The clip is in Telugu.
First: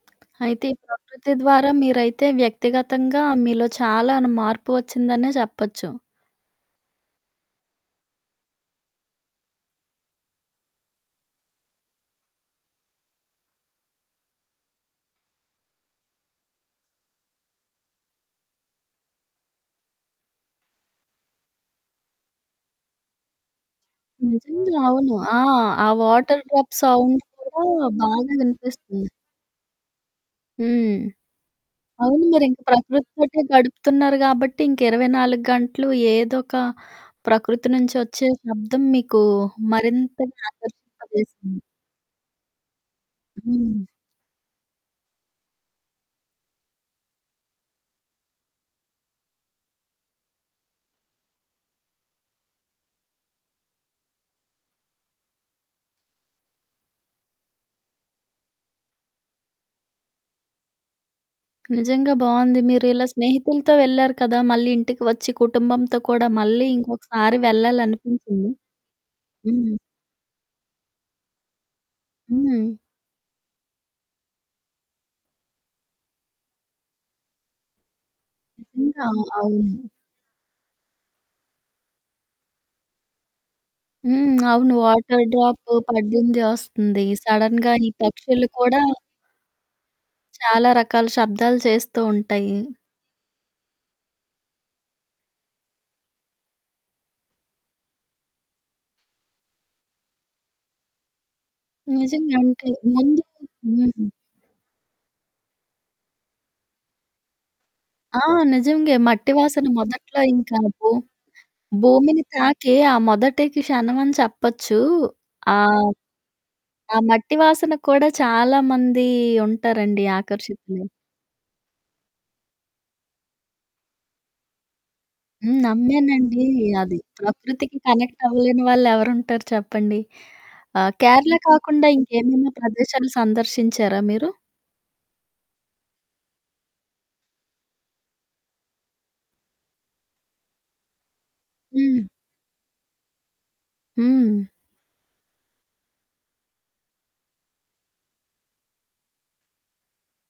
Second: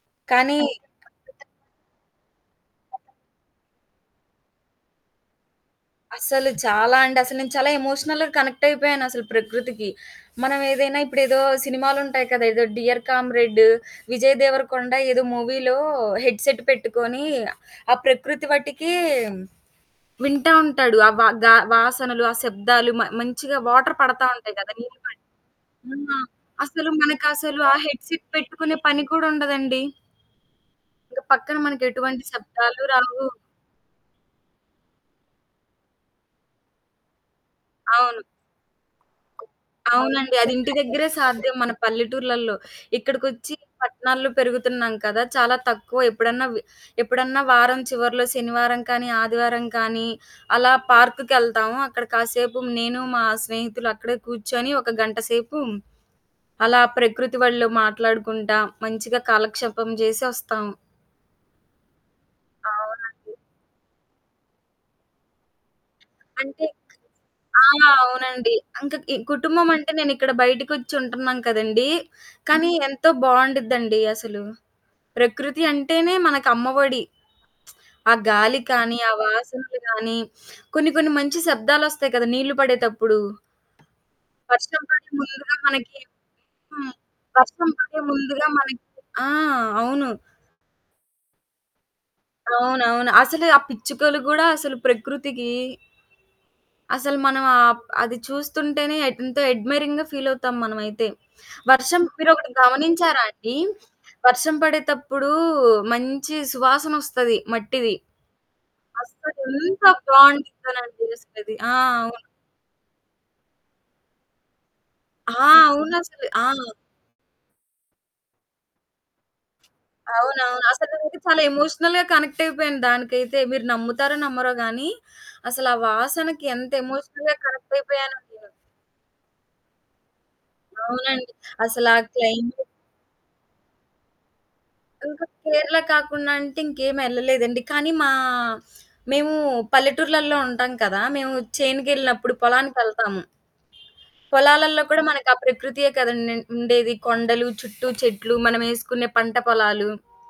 కానీ అయితే ఈ ప్రకృతి ద్వారా మీరైతే వ్యక్తిగతంగా మీలో చాలానే మార్పు ఒచ్చిందనే చెప్పొచ్చు. అసలు చాలా అండి. అసలు నేను చాలా ఎమోషనల్‌గా కనెక్టయిపోయాను అసలు ప్రకృతికి. మనం ఏదైనా ఇప్పుడు ఏదో సినిమాలుంటాయి కదా! ఏదో 'డియర్ కామ్రేడ్డు' విజయ్ దేవరకొండ ఏదో మూవీలో హెడ్‌సేట్ పెట్టుకొని, ఆ ప్రకృతి వట్టికీ వింటా ఉంటాడు. ఆ వా గా వాసనలు, ఆ శబ్దాలు, మ మంచిగా వాటరు పడతా ఉంటాయి గదా! నిజంగా నీళ్ళు అవును. పడి. ఆ! ఆ ఆ! వాటర్ డ్రాప్ అసలు సౌండ్ మనకసలు ఆ కూడా హెడ్‌సేట్ బాగా పెట్టుకునే పని వినిపిస్తుంది. కూడా ఉండదండి. హ్మ్. ఇంక పక్కన మనకెటువంటి అవును. మీరింక శబ్దాలు రావు. ప్రకృతితోటే గడుపుతున్నారు గాబట్టి, ఇంక 24 గంటలు ఏదో ఒక ప్రకృతి నుంచి అవును. ఒచ్చే శబ్దం మీకు అవునండి. మరింతగా అది ఇంటి దెగ్గరే సాధ్యం ఆదర్శంపజేసింది. మన పల్లెటూర్లల్లో. ఇక్కడికొచ్చి హ్మ్. పట్టణాల్లో పెరుగుతున్నాం కదా! చాలా తక్కువ ఎప్పుడన్నా వి ఎప్పుడన్నా వారం చివర్లో శనివారం కానీ, ఆదివారం కానీ, అలా పార్క్‌కెళ్తాము. అక్కడ కాసేపు నేను మా స్నేహితులు అక్కడే కూర్చొని ఒక గంటసేపు, అలా ప్రకృతి ఒళ్ళో మాట్లాడుకుంటా మంచిగా కాలక్షేపం జేసి ఒస్తాం. నిజంగా బావుంది. మీరిలా అవునండి. స్నేహితులతో వెళ్లారు కదా! మళ్ళీ ఇంటికి వచ్చి కుటుంబంతో కూడా మళ్ళీ అంటే ఇంకొకసారి ఆ! వెళ్ళాలనిపించిందా? అవునండి. ఇంక ఈ కుటుంబం హ్మ్. అంటే, నేనిక్కడ బయటికొచ్చి ఉంటున్నాను కదండీ! కానీ హ్మ్. ఎంతో బావుండుద్దండి అసలు. ప్రకృతి అంటేనే, మనకు అమ్మ ఒడి. ఆ గాలి కానీ, నిజంగా. ఆ అవ్ వాసనలు అవును. గాని, కొన్ని కొన్ని మంచి శబ్దాలొస్తాయి కదా! నీళ్ళు పడేతప్పుడు. హ్మ్. అవును. వర్షం పడే వాటరు ముందుగా డ్రాపు మనకి పడ్డింది హ్మ్. ఒస్తుంది. వర్షం సడెన్‌గా ఈ పడే పక్షులు ముందుగా కూడా మనకి ఆ! అవును. చాలా రకాల శబ్దాలు చేస్తూ ఉంటయి. అవునవును. అసలు ఆ పిచ్చుకలు గూడా అసలు ప్రకృతికి అసలు మనం ఆప్ అది చూస్తుంటేనే, ఎంతో ఎడ్మైరింగ్‌గా ఫీలవుతాం మనమైతే. వర్షం నిజంగా మీరొకటి అంటే, ముందు గమనించారా అండి? హ్మ్. వర్షం పడేతప్పుడు మంచి సువాసన ఒస్తది, మట్టిది. ఆ! నిజంగే మట్టి అస్సలు వాసన ఎంత మొదట్లో ఇంకా అబ్బో! బావుండిద్దోనండి అసలది. ఆ! అవును. భూమిని తాకే ఆ మొదటి క్షణమని చెప్పొచ్చు. ఆ! ఆహ్, అవునసలు ఆ! ఆ మట్టి వాసన కూడా చాలామంది ఉంటారండి అవునవును. ఆకర్షితులై. అసలు నేనైతే చాలా ఎమోషనల్‌గా కనెక్టయిపోయాను దానికైతే, మీరు నమ్ముతారో నమ్మరో గానీ, హ్మ్. అసలా నమ్మేనండి. వాసనకి ఎంత అది ఎమోషనల్‌గా ప్రకృతికి కనెక్టయిపోయానో నేను. కనెక్టవ్వలేని వాళ్ళెవరుంటారు చెప్పండి. ఆహ్, అవునండి. కేరళ కాకుండా అసలా క్లై ఇంకేమన్నా ప్రదేశాలు సందర్శించారా మీరు? ఇంక కేరళ కాకుండా అంటే, ఇంకేమెళ్ళలేదండి. కానీ మా మేము పల్లెటూరులల్లో ఉంటాం కదా! మేము హ్మ్. చేనుకెళ్ళినప్పుడు, పొలానికి వెళ్తాము. హ్మ్. పొలాలల్లో కూడా మనకు ఆ ప్రకృతియే కదండి! అండండ్ ఉండేది. కొండలు, చుట్టూ చెట్లు మనం ఎసుకునే పంట పొలాలు.